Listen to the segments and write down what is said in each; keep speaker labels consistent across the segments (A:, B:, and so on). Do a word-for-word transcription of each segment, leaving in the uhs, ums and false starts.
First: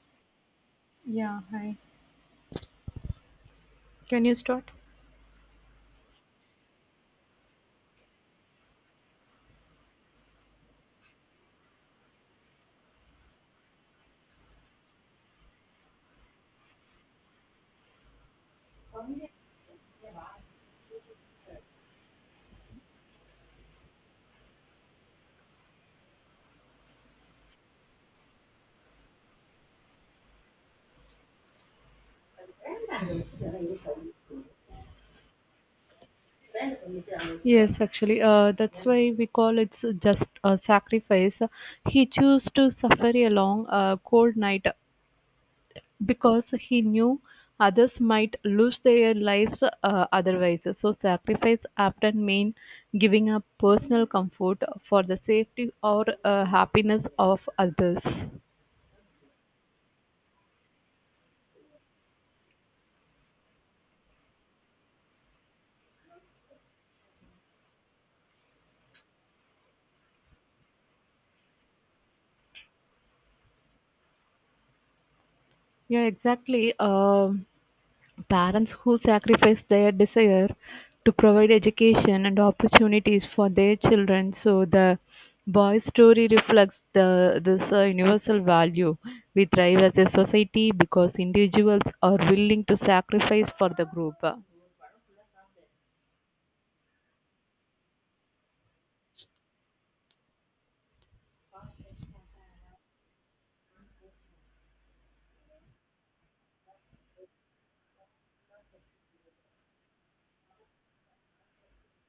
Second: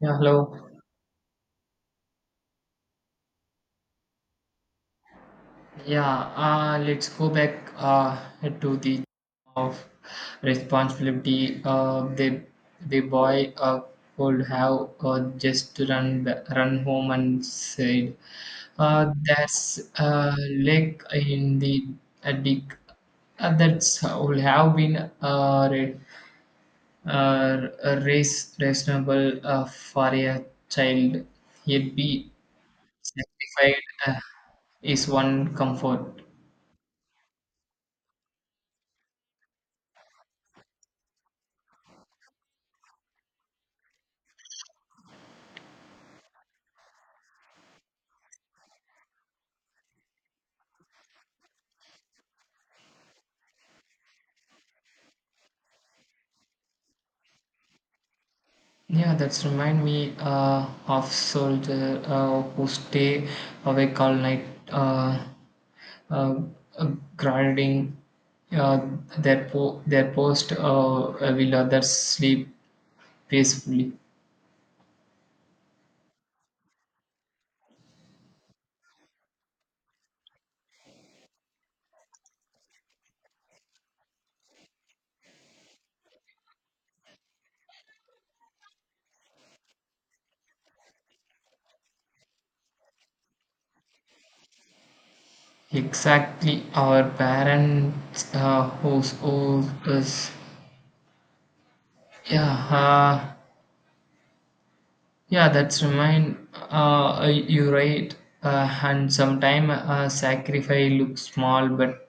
A: Yeah, hello.
B: Yeah, hi. Can you start?
A: Yeah, uh, let's go back uh, to the of responsibility. Uh, the the boy uh, could have uh, just run ba- run home and said, uh, "That's a lake in the uh, dick." Uh, that's uh, would have been a, re- uh, a race reasonable uh, for a child. He'd be satisfied, uh, is one comfort.
B: Yes, actually, uh, that's why we call it's just a sacrifice. He chose to suffer a long, uh, cold night because he knew others might lose their lives uh, otherwise. So, sacrifice often mean giving up personal comfort for the safety or uh, happiness of others.
A: Yeah, that's remind me uh, of soldier uh, who stay awake all night, uh, uh, uh, grinding uh, their po- their post uh, uh, will others sleep peacefully.
B: Yeah, exactly. Um Parents who sacrifice their desire to provide education and opportunities for their children. So the boy's story reflects the this uh, universal value we thrive as a society because individuals are willing to sacrifice for the group.
A: Exactly, our parents uh, who's old us. Yeah, uh, yeah, that's remind. Uh, uh, you right, uh, and sometime uh, sacrifice looks small, but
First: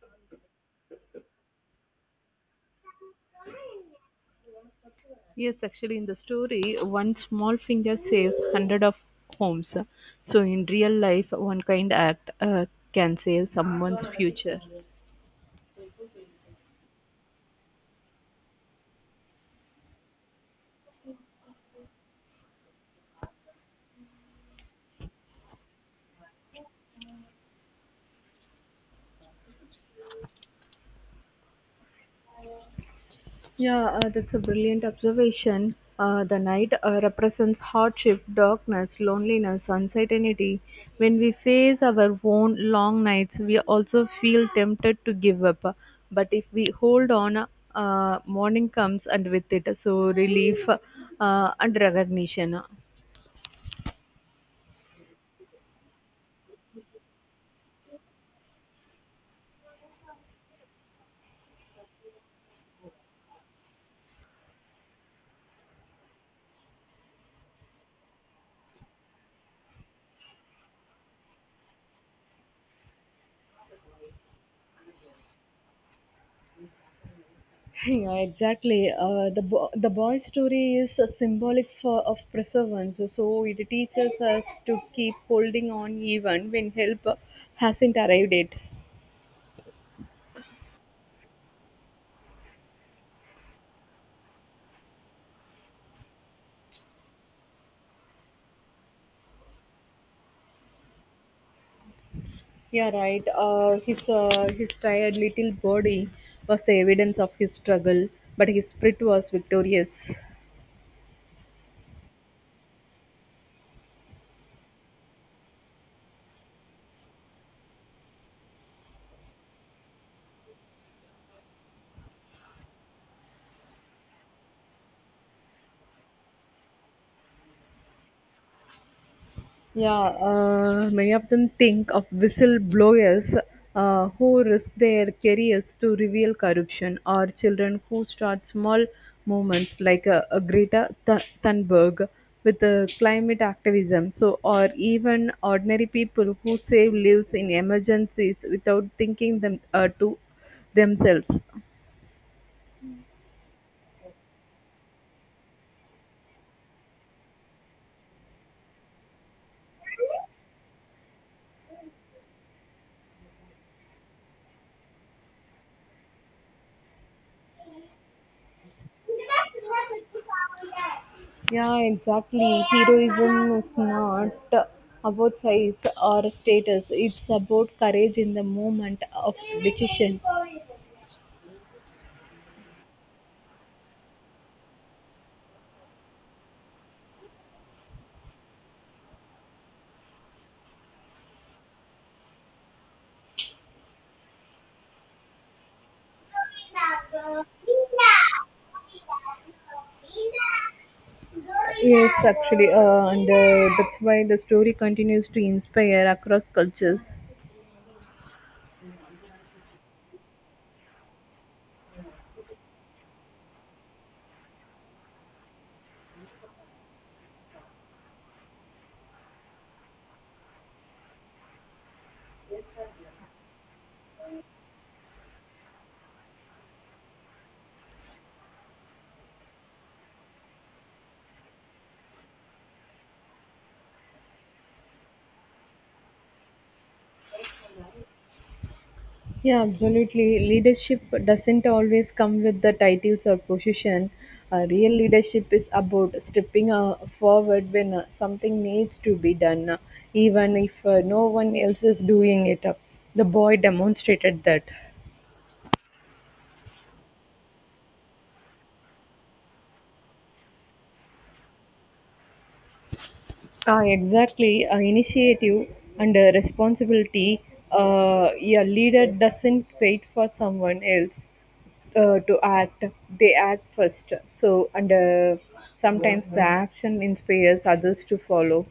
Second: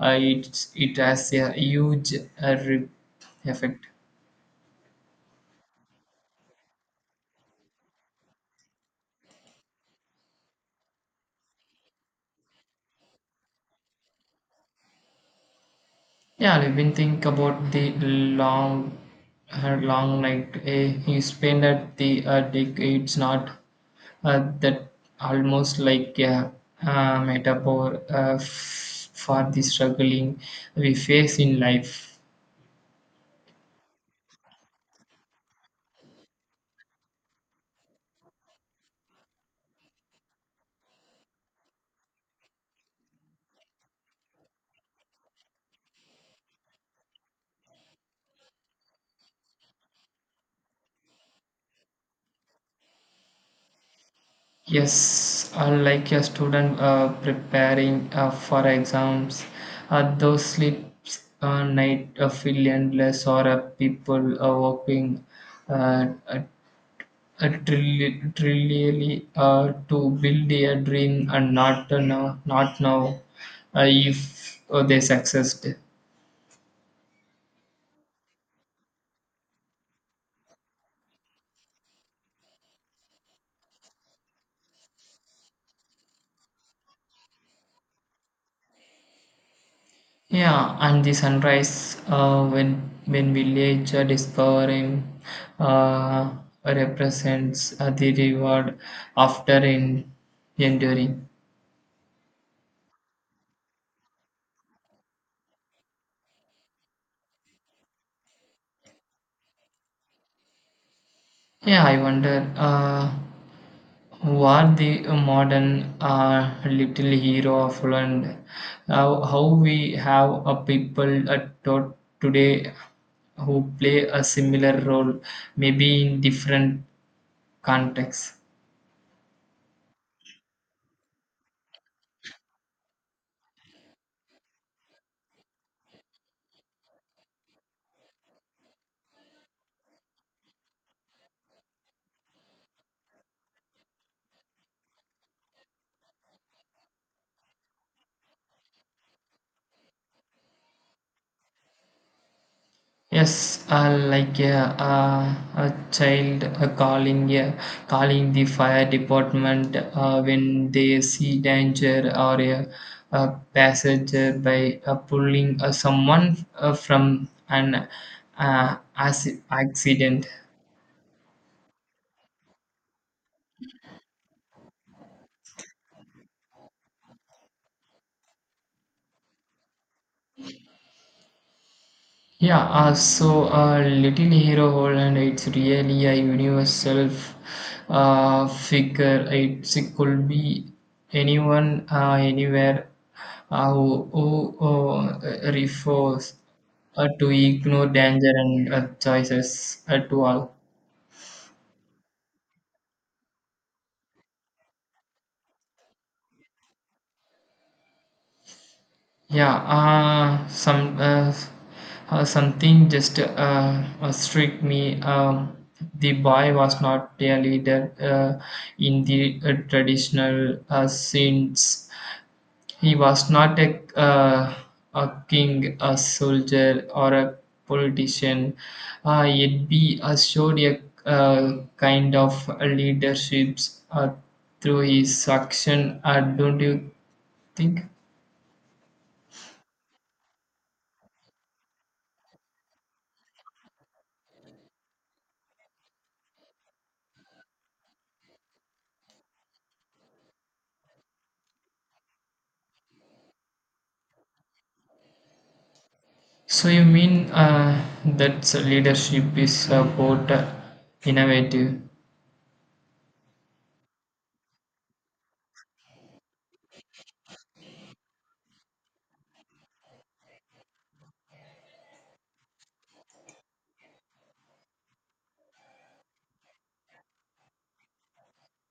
A: uh, it, it has a huge uh, rip effect.
B: Yes, actually, in the story, one small finger saves hundred of homes. So in real life, one kind act uh, can save someone's future.
A: Yeah, I've been think about the long, her long night uh, he spent at the uh, dick. It's not uh, that almost like, yeah, a uh, metaphor uh, f- for the struggling we face in life.
B: Yeah, uh, that's a brilliant observation. Uh, the night uh, represents hardship, darkness, loneliness, uncertainty. When we face our own long nights, we also feel tempted to give up. But if we hold on, uh, morning comes and with it, so relief uh, and recognition.
A: Yes, unlike a student uh, preparing uh, for exams, uh, those sleeps a night uh, feel endless, or uh, people uh, working uh, uh, uh, trilli- trillially uh, to build a dream and not uh, now, not now uh, if uh, they succeed.
B: Yeah, exactly. Uh, the bo- the boy's story is a symbolic for of perseverance. So it teaches us to keep holding on even when help hasn't arrived yet.
A: Yeah, and the sunrise uh, when when village uh, discover him, uh, represents uh, the reward after en- enduring.
B: Yeah, right. Uh, his uh, his tired little body was the evidence of his struggle, but his spirit was victorious.
A: Yeah, I wonder uh, what the modern uh, little hero of Holland, how how we have a people at to- today who play a similar role, maybe in different contexts.
B: Yeah, uh, many of them think of whistleblowers uh, who risk their careers to reveal corruption, or children who start small movements like uh, uh, Greta Th- Thunberg with uh, climate activism. So, or even ordinary people who save lives in emergencies without thinking them uh, to themselves.
A: Yes, uh, like, yeah, uh, a child uh, calling, yeah, calling the fire department uh, when they see danger or a, a passenger by uh, pulling uh, someone uh, from an uh, acci- accident.
B: Yeah, exactly. Heroism is not about size or status, it's about courage in the moment of decision.
A: Yeah, uh, so uh, Little Hero Holland, it's really a universal f- uh, figure. It's, it could be anyone, uh, anywhere uh, who, who uh, refers uh, to ignore danger and uh, choices at all.
B: Yes, actually, uh, and uh, that's why the story continues to inspire across cultures.
A: Yeah, uh, some uh, uh, something just uh, uh, struck me. Um, the boy was not a leader uh, in the uh, traditional uh, sense. He was not a uh, a king, a soldier, or a politician. Uh, yet be showed a uh, kind of leadership uh, through his action. Uh, don't you think?
B: Yeah, absolutely. Leadership doesn't always come with the titles or position. Uh, real leadership is about stepping uh, forward when uh, something needs to be done, uh, even if uh, no one else is doing it. Uh, the boy demonstrated that.
A: So you mean uh, that leadership is about uh, innovative?
B: Ah, exactly. Uh, initiative and uh, responsibility. Uh, a leader doesn't wait for someone else uh, to act. They act first. So, and uh, sometimes the action inspires others to follow.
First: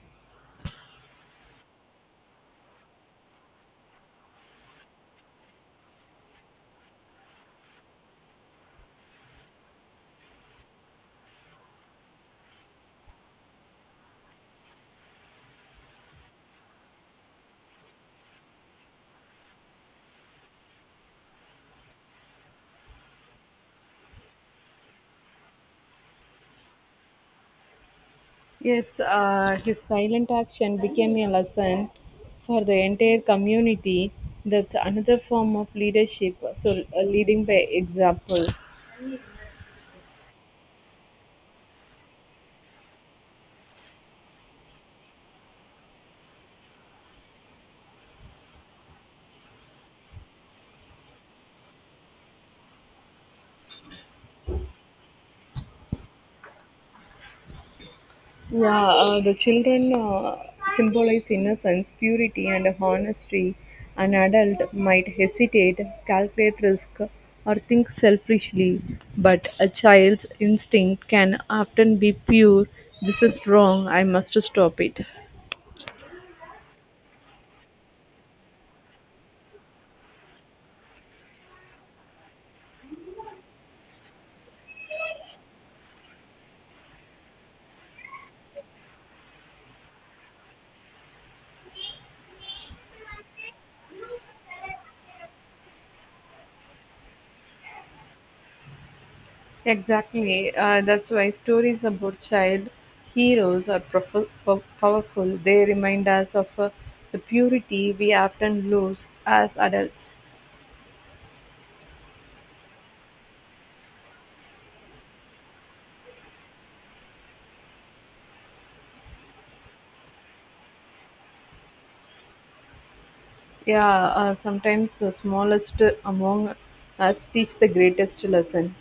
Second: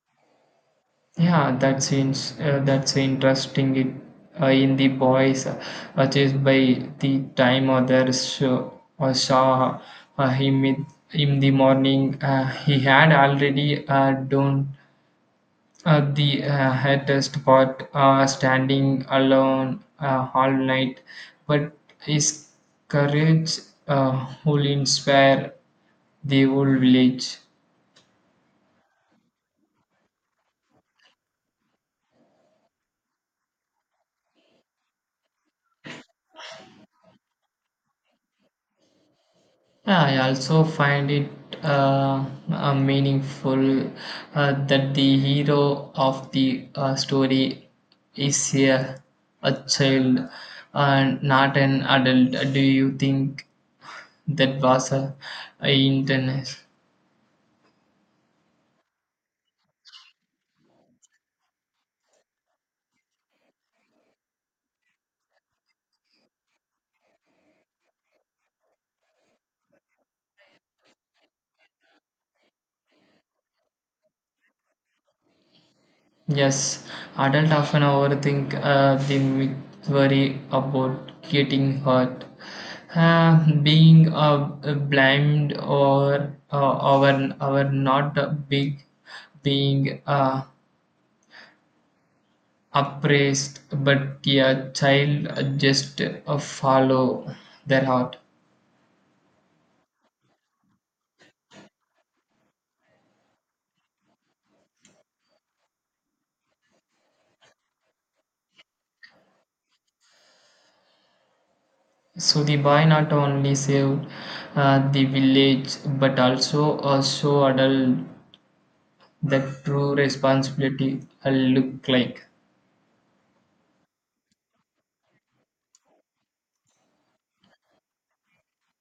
A: Yeah, that seems uh, that's interesting. It uh, in the boys uh, just by the time others show, uh, saw uh, him in, in the morning, uh, he had already uh, done uh, the uh, hardest part, uh, standing alone uh, all night. But his courage uh, will inspire the old village.
B: Yes, uh, his silent action became a lesson for the entire community. That's another form of leadership. So, uh, leading by example.
A: Yeah, I also find it uh, uh, meaningful uh, that the hero of the uh, story is a, a child and not an adult. Do you think that was a, a intense?
B: Yeah, uh, the children uh, symbolize innocence, purity, and honesty. An adult might hesitate, calculate risk, or think selfishly, but a child's instinct can often be pure. This is wrong, I must stop it.
A: Yes, adults often overthink, uh, they may worry about getting hurt, uh, being uh, blamed, or uh, our our not big, being uh, appraised. But, yeah, child uh, just uh, follow their heart.
B: Exactly. Uh, that's why stories about child heroes are prof- po- powerful. They remind us of uh, the purity we often lose as adults.
A: So the boy not only saved uh, the village but also uh, show adult that true responsibility uh, look like.
B: Yeah, uh, sometimes the smallest among us teach the greatest lesson.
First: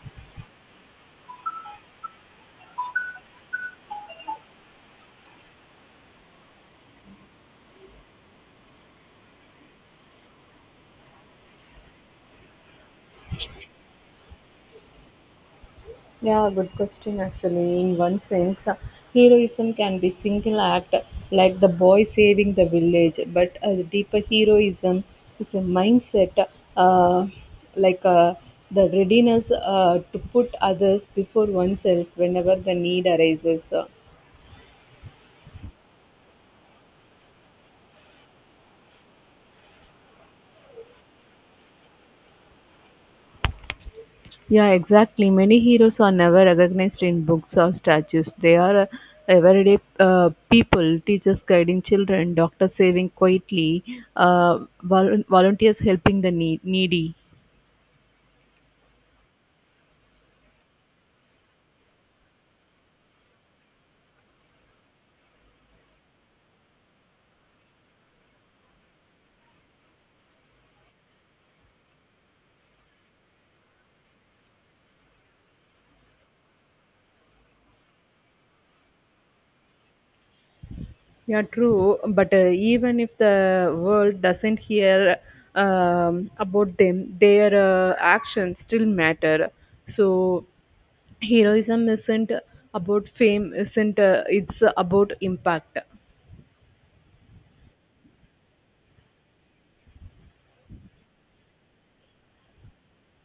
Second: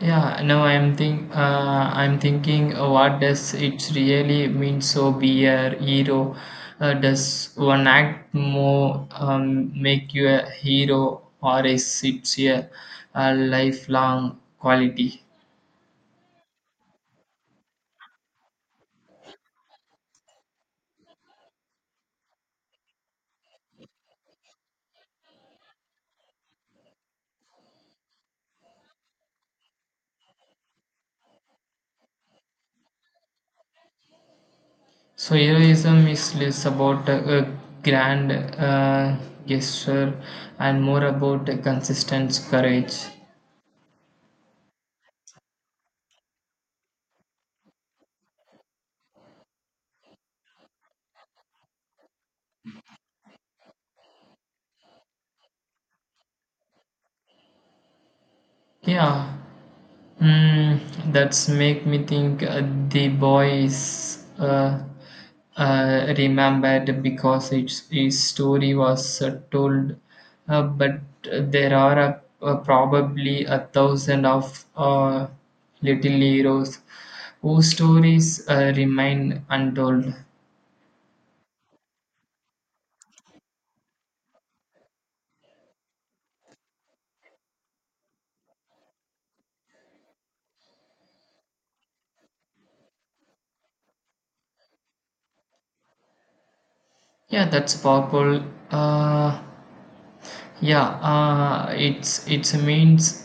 A: Yeah, now I'm think uh, I'm thinking uh, what does it really mean so be a hero? Uh, does one act more um, make you a hero, or is it a, a lifelong quality?
B: Yeah, good question actually. In one sense, uh, heroism can be single act like the boy saving the village, but uh, the deeper heroism is a mindset uh, like uh, the readiness uh, to put others before oneself whenever the need arises.
A: So heroism is less about a, a grand uh, gesture and more about a consistent courage.
B: Yeah, exactly. Many heroes are never recognized in books or statues. They are uh, everyday uh, people, teachers guiding children, doctors saving quietly, uh, vol- volunteers helping the nee- needy.
A: Yeah. Mm, that's make me think uh, the boys is uh, uh, remembered because its his story was uh, told, uh, but uh, there are uh, uh, probably a thousand of uh, little heroes whose stories uh, remain untold.
B: Yeah, true. But uh, even if the world doesn't hear um, about them, their uh, actions still matter. So, heroism isn't about fame, isn't uh, it's about impact.
A: Yeah, that's powerful. Uh, Yeah, uh, it's it's means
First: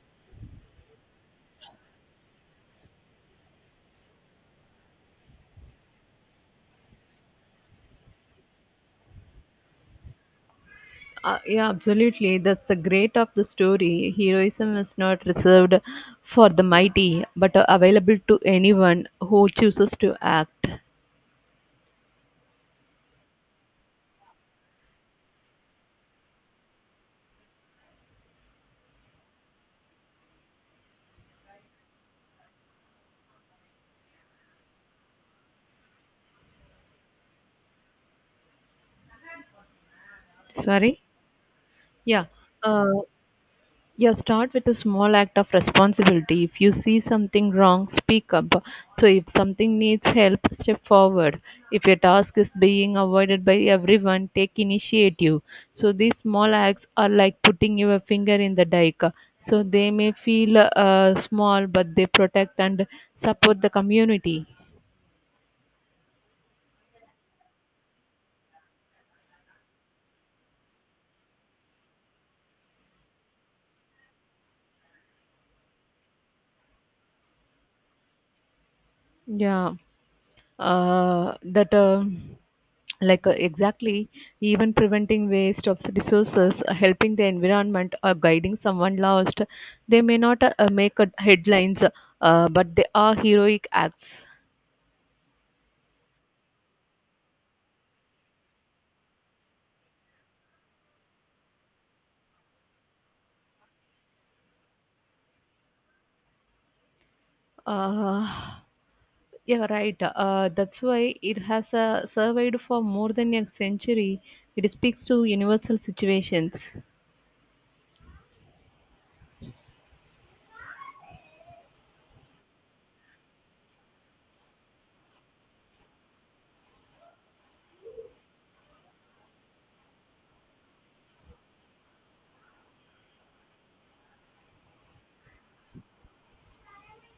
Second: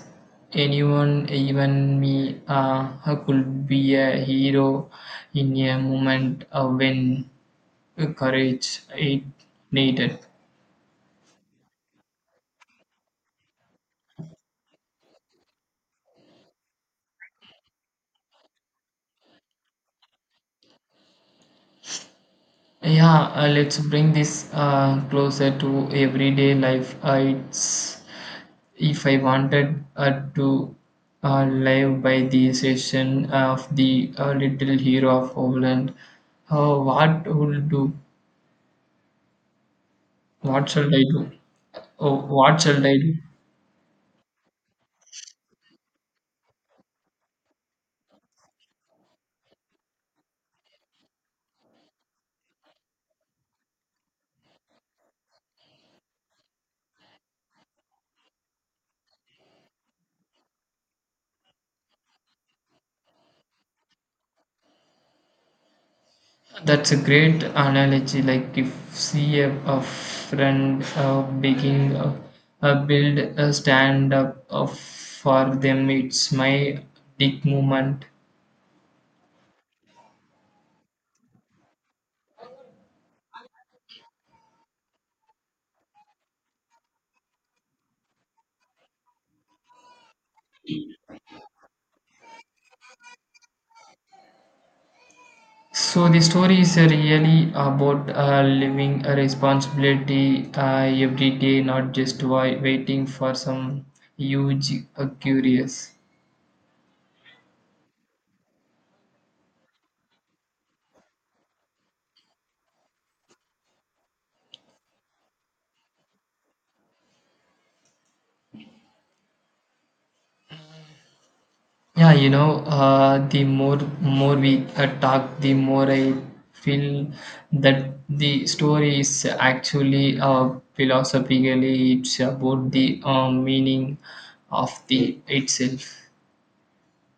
A: anyone, even me, uh, who could be a hero in a moment uh, when courage it needed.
B: Uh, yeah, absolutely. That's the great of the story. Heroism is not reserved for the mighty, but uh, available to anyone who chooses to act.
A: Yeah, uh, let's bring this uh, closer to everyday life. Uh, it's if I wanted uh, to uh, live by the session of the uh, little hero of Overland, uh, what would do? What shall I
B: Sorry?
A: do?
B: Yeah.
A: Oh, what shall I
B: Uh,
A: do?
B: Yeah, start with a small act of responsibility. If you see something wrong, speak up. So, if something needs help, step forward. If a task is being avoided by everyone, take initiative. So, these small acts are like putting your finger in the dike. So, they may feel uh, small, but they protect and support the community.
A: That's a great analogy. Like if see a, a friend uh, begging, uh, uh, build a stand up uh, for them, it's my dick movement.
B: Yeah. uh, that um like uh, Exactly, even preventing waste of resources uh, helping the environment or guiding someone lost. They may not uh, uh, make uh, headlines, uh, but they are heroic acts.
A: So the story is uh, really about uh, living a responsibility uh, every day, not just wai- waiting for some huge uh, curious.
B: uh, yeah right uh, that's why it has uh, survived for more than a century. It speaks to universal situations.
A: Yeah, you know, uh, the more more we uh, talk, the more I feel that the story is actually uh, philosophically it's about the uh, meaning of the itself.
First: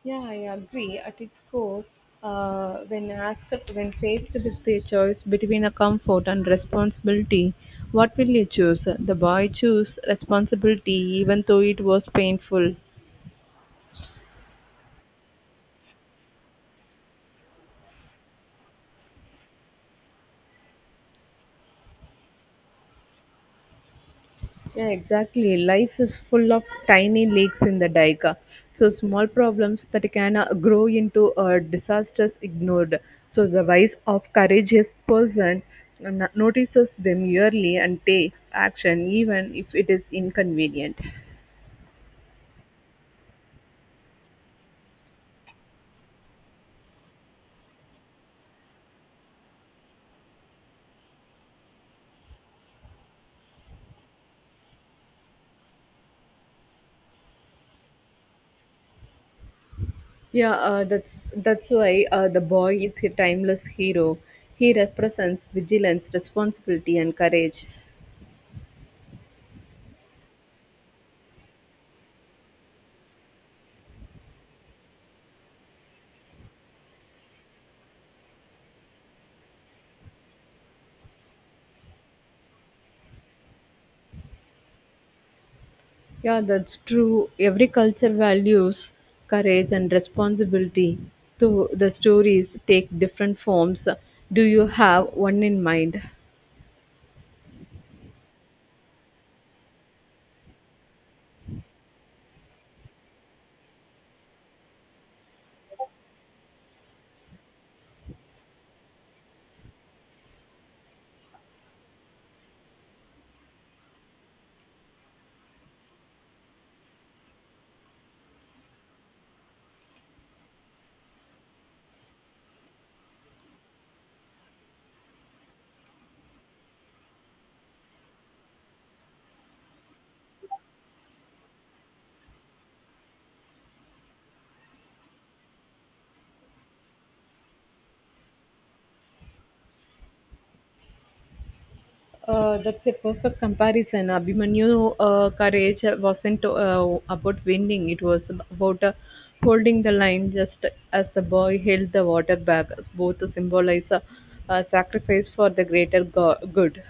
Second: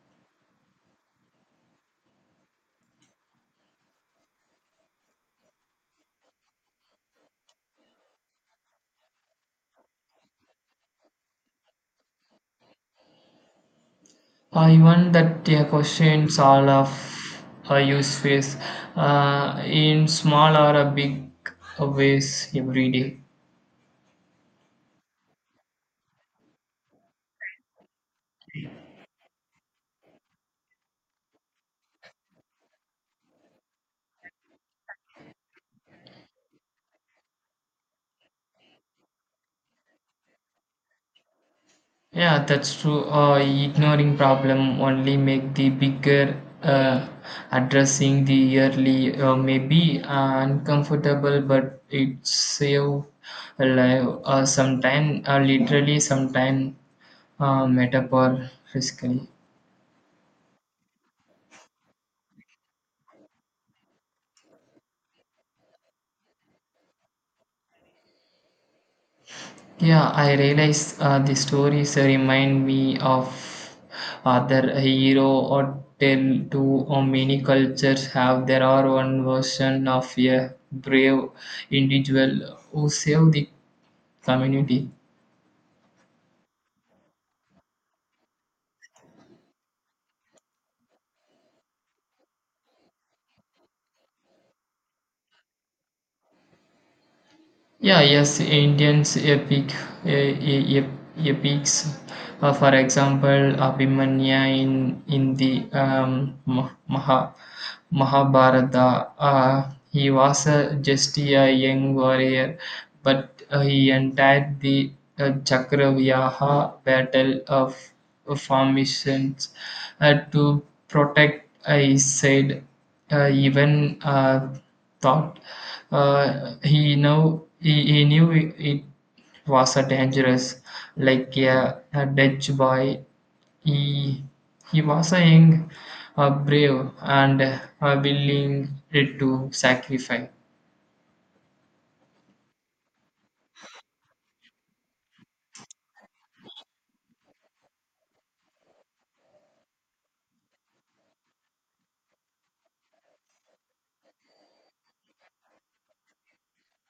B: Yeah, I agree. At its core, uh, when asked, when faced with the choice between a comfort and responsibility, what will you choose? The boy chose responsibility, even though it was painful.
A: Uh, even that the questions all of uh, use face uh, in small or a big ways every day.
B: Yeah, exactly. Life is full of tiny leaks in the dike. So small problems that can uh, grow into uh, disasters ignored. So the wise of courageous person n- notices them yearly and takes action even if it is inconvenient.
A: Yeah, that's true. Uh, ignoring problem only make the bigger. Uh, addressing the early uh, may be uh, uncomfortable, but it save a life. Uh, sometime, uh, literally, sometime, uh, metaphor physically.
B: Yeah, uh, that's that's why uh, the boy is a timeless hero. He represents vigilance, responsibility, and courage.
A: Yeah, I realize uh, the stories remind me of other hero or tale too. Or many cultures have their are one version of a brave individual who saved the community.
B: Yeah, that's true. Every culture values courage and responsibility. So the stories take different forms. Do you have one in mind?
A: Yeah, yes, Indians epic uh, ep- epics. Uh, for example, Abhimanya in in the um, Ma- Maha, Mahabharata. Uh, he was uh, just a young warrior, but uh, he entered the uh, Chakravyuha battle of formations uh, to protect uh, his side. Uh, even uh, thought uh, he know he, he knew it, it was a dangerous, like a, a Dutch boy. He he was a young, uh, brave, and uh, willing to sacrifice.
B: Uh, that's a perfect comparison. Abhimanyu uh, courage wasn't uh, about winning; it was about uh, holding the line. Just as the boy held the water back, both symbolize uh, uh, sacrifice for the greater go- good.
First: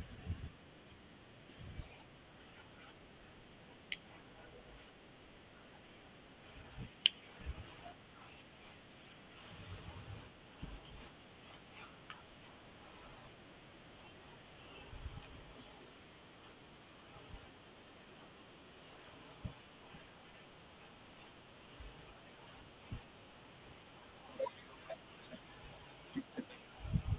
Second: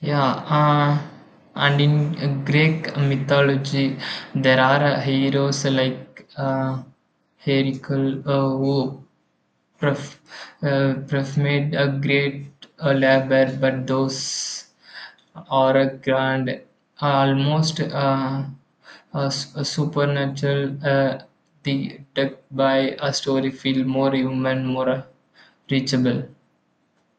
A: Yeah, uh, and in Greek mythology, there are uh, heroes like uh, Heracle uh, who perf- uh, performed a great uh, labor, but those or a grand, almost uh, a, s- a supernatural, uh, the deck by a story feel more human, more uh, reachable.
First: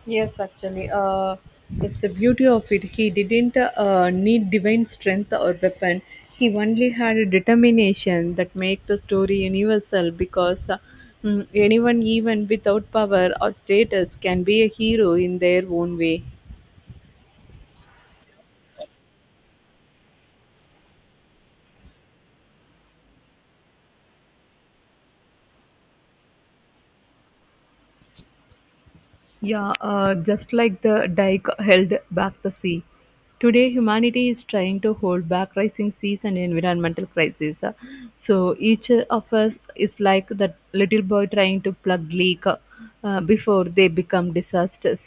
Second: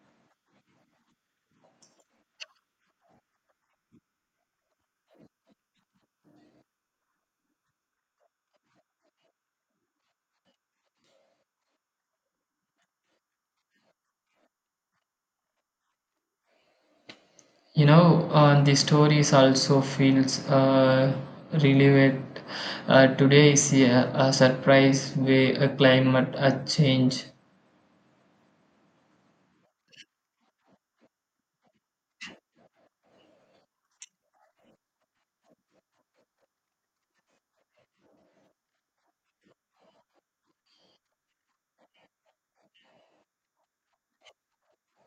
B: Yes, actually, uh, that's the beauty of it. He didn't uh, need divine strength or weapon. He only had a determination that make the story universal because uh, mm, anyone, even without power or status, can be a hero in their own way.
A: You know, uh, the stories also feels uh, relevant. Uh, today is a, a surprise way a climate a change.
B: Yeah, uh, just like the dike held back the sea. Today, humanity is trying to hold back rising seas and environmental crises. So each of us is like that little boy trying to plug leak uh, before they become disasters.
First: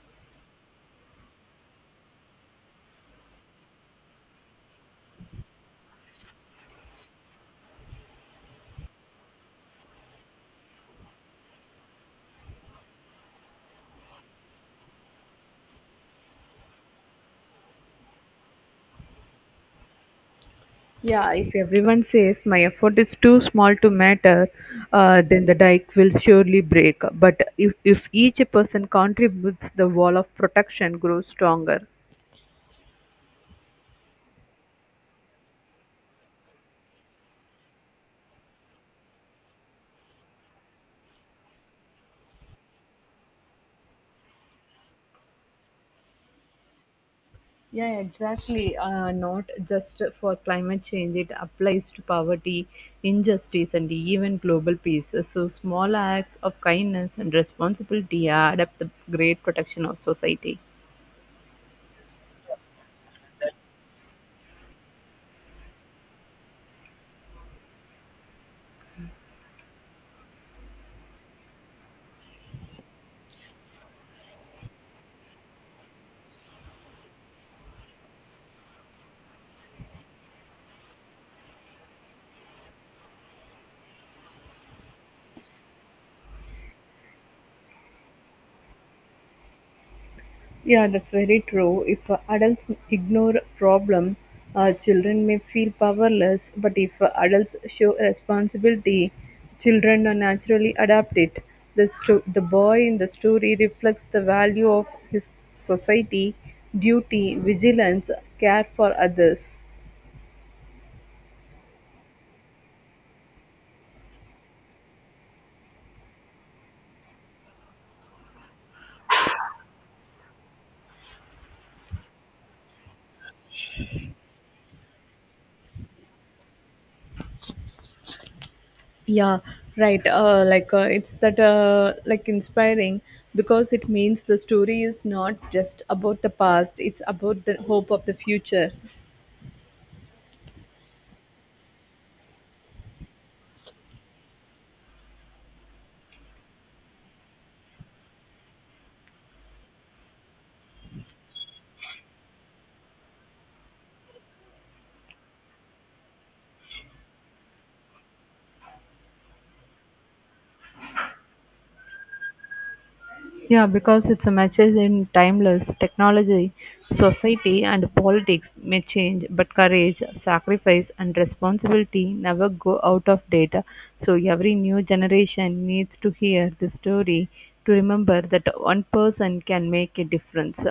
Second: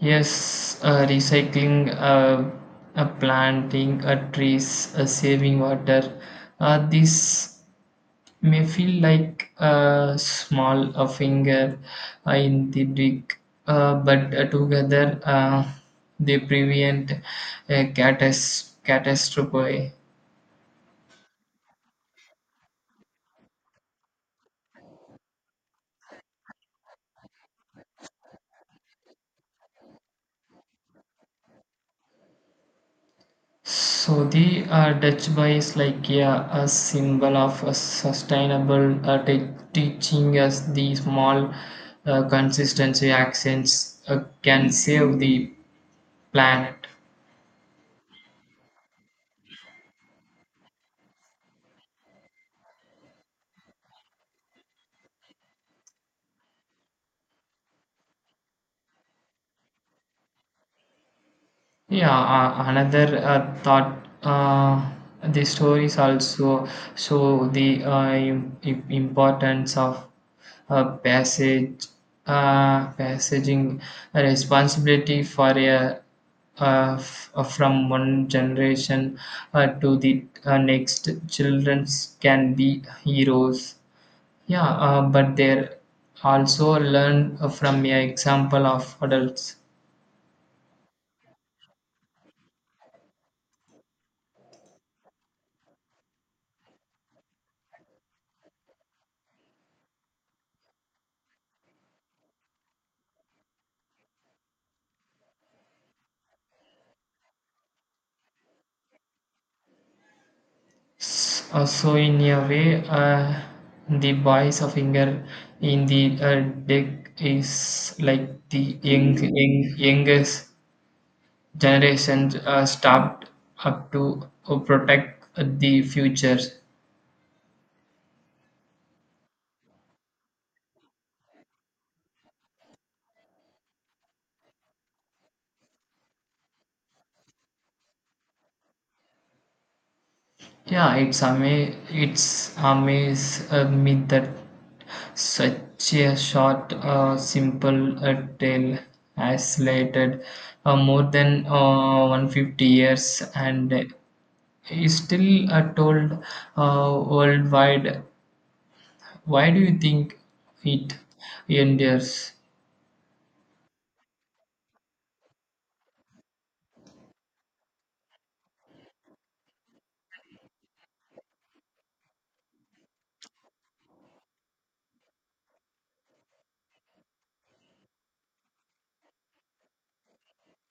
A: Yes, uh, recycling, uh, uh, planting uh, trees, uh, saving water. Uh, these may feel like a small a finger uh, in the dick, uh, but uh, together uh, they prevent a catas- catastrophe.
B: Yeah, if everyone says my effort is too small to matter, uh, then the dike will surely break. But if, if each person contributes, the wall of protection grows stronger.
A: So the uh, Dutch boy is like, yeah, a symbol of a sustainable uh, te- teaching us the small uh, consistency actions uh, can save the planet.
B: Yeah, yeah, exactly. Uh, not just for climate change, it applies to poverty, injustice, and even global peace. So, small acts of kindness and responsibility add up the great protection of society.
A: Yeah, uh, another uh, thought. Uh, the stories also show the uh, im- im- importance of uh, passage, uh, passaging a responsibility for a, uh, f- uh, from one generation uh, to the uh, next. Childrens can be heroes. Yeah, uh, but they also learn uh, from a example of adults.
B: Yeah, that's very true. If uh, adults ignore problem, uh, children may feel powerless. But if uh, adults show responsibility, children uh, naturally adapt it. The, sto- the boy in the story reflects the value of his society, duty, vigilance, care for others.
A: S- uh, so in a way, uh, the boy's finger in the uh, deck is like the young, young, youngest generation uh, stopped up to uh, protect the future.
B: Yeah, right. Uh, like uh, it's that uh, like inspiring because it means the story is not just about the past; it's about the hope of the future.
A: Yeah, it's ama- it's amaze uh, me that such a short, uh, simple uh, tale has lasted uh, more than uh, a hundred fifty years and is still uh, told uh, worldwide. Why do you think it endures?
B: Yeah, because it's a message in timeless technology, society and politics may change, but courage, sacrifice and responsibility never go out of date. So every new generation needs to hear this story to remember that one person can make a difference.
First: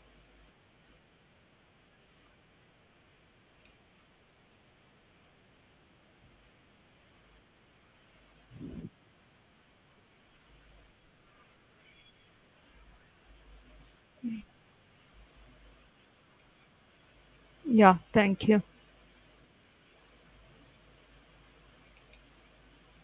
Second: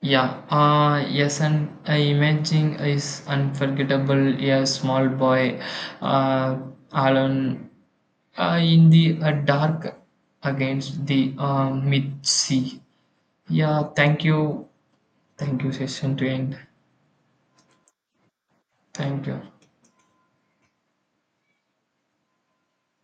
A: Yeah, uh, yes, and uh, imaging is unforgettable. A small boy uh, alone uh, in the uh, dark against the uh, mid sea. Yeah, thank you. Thank you, session to end.
B: Yeah, thank you.
A: Thank you.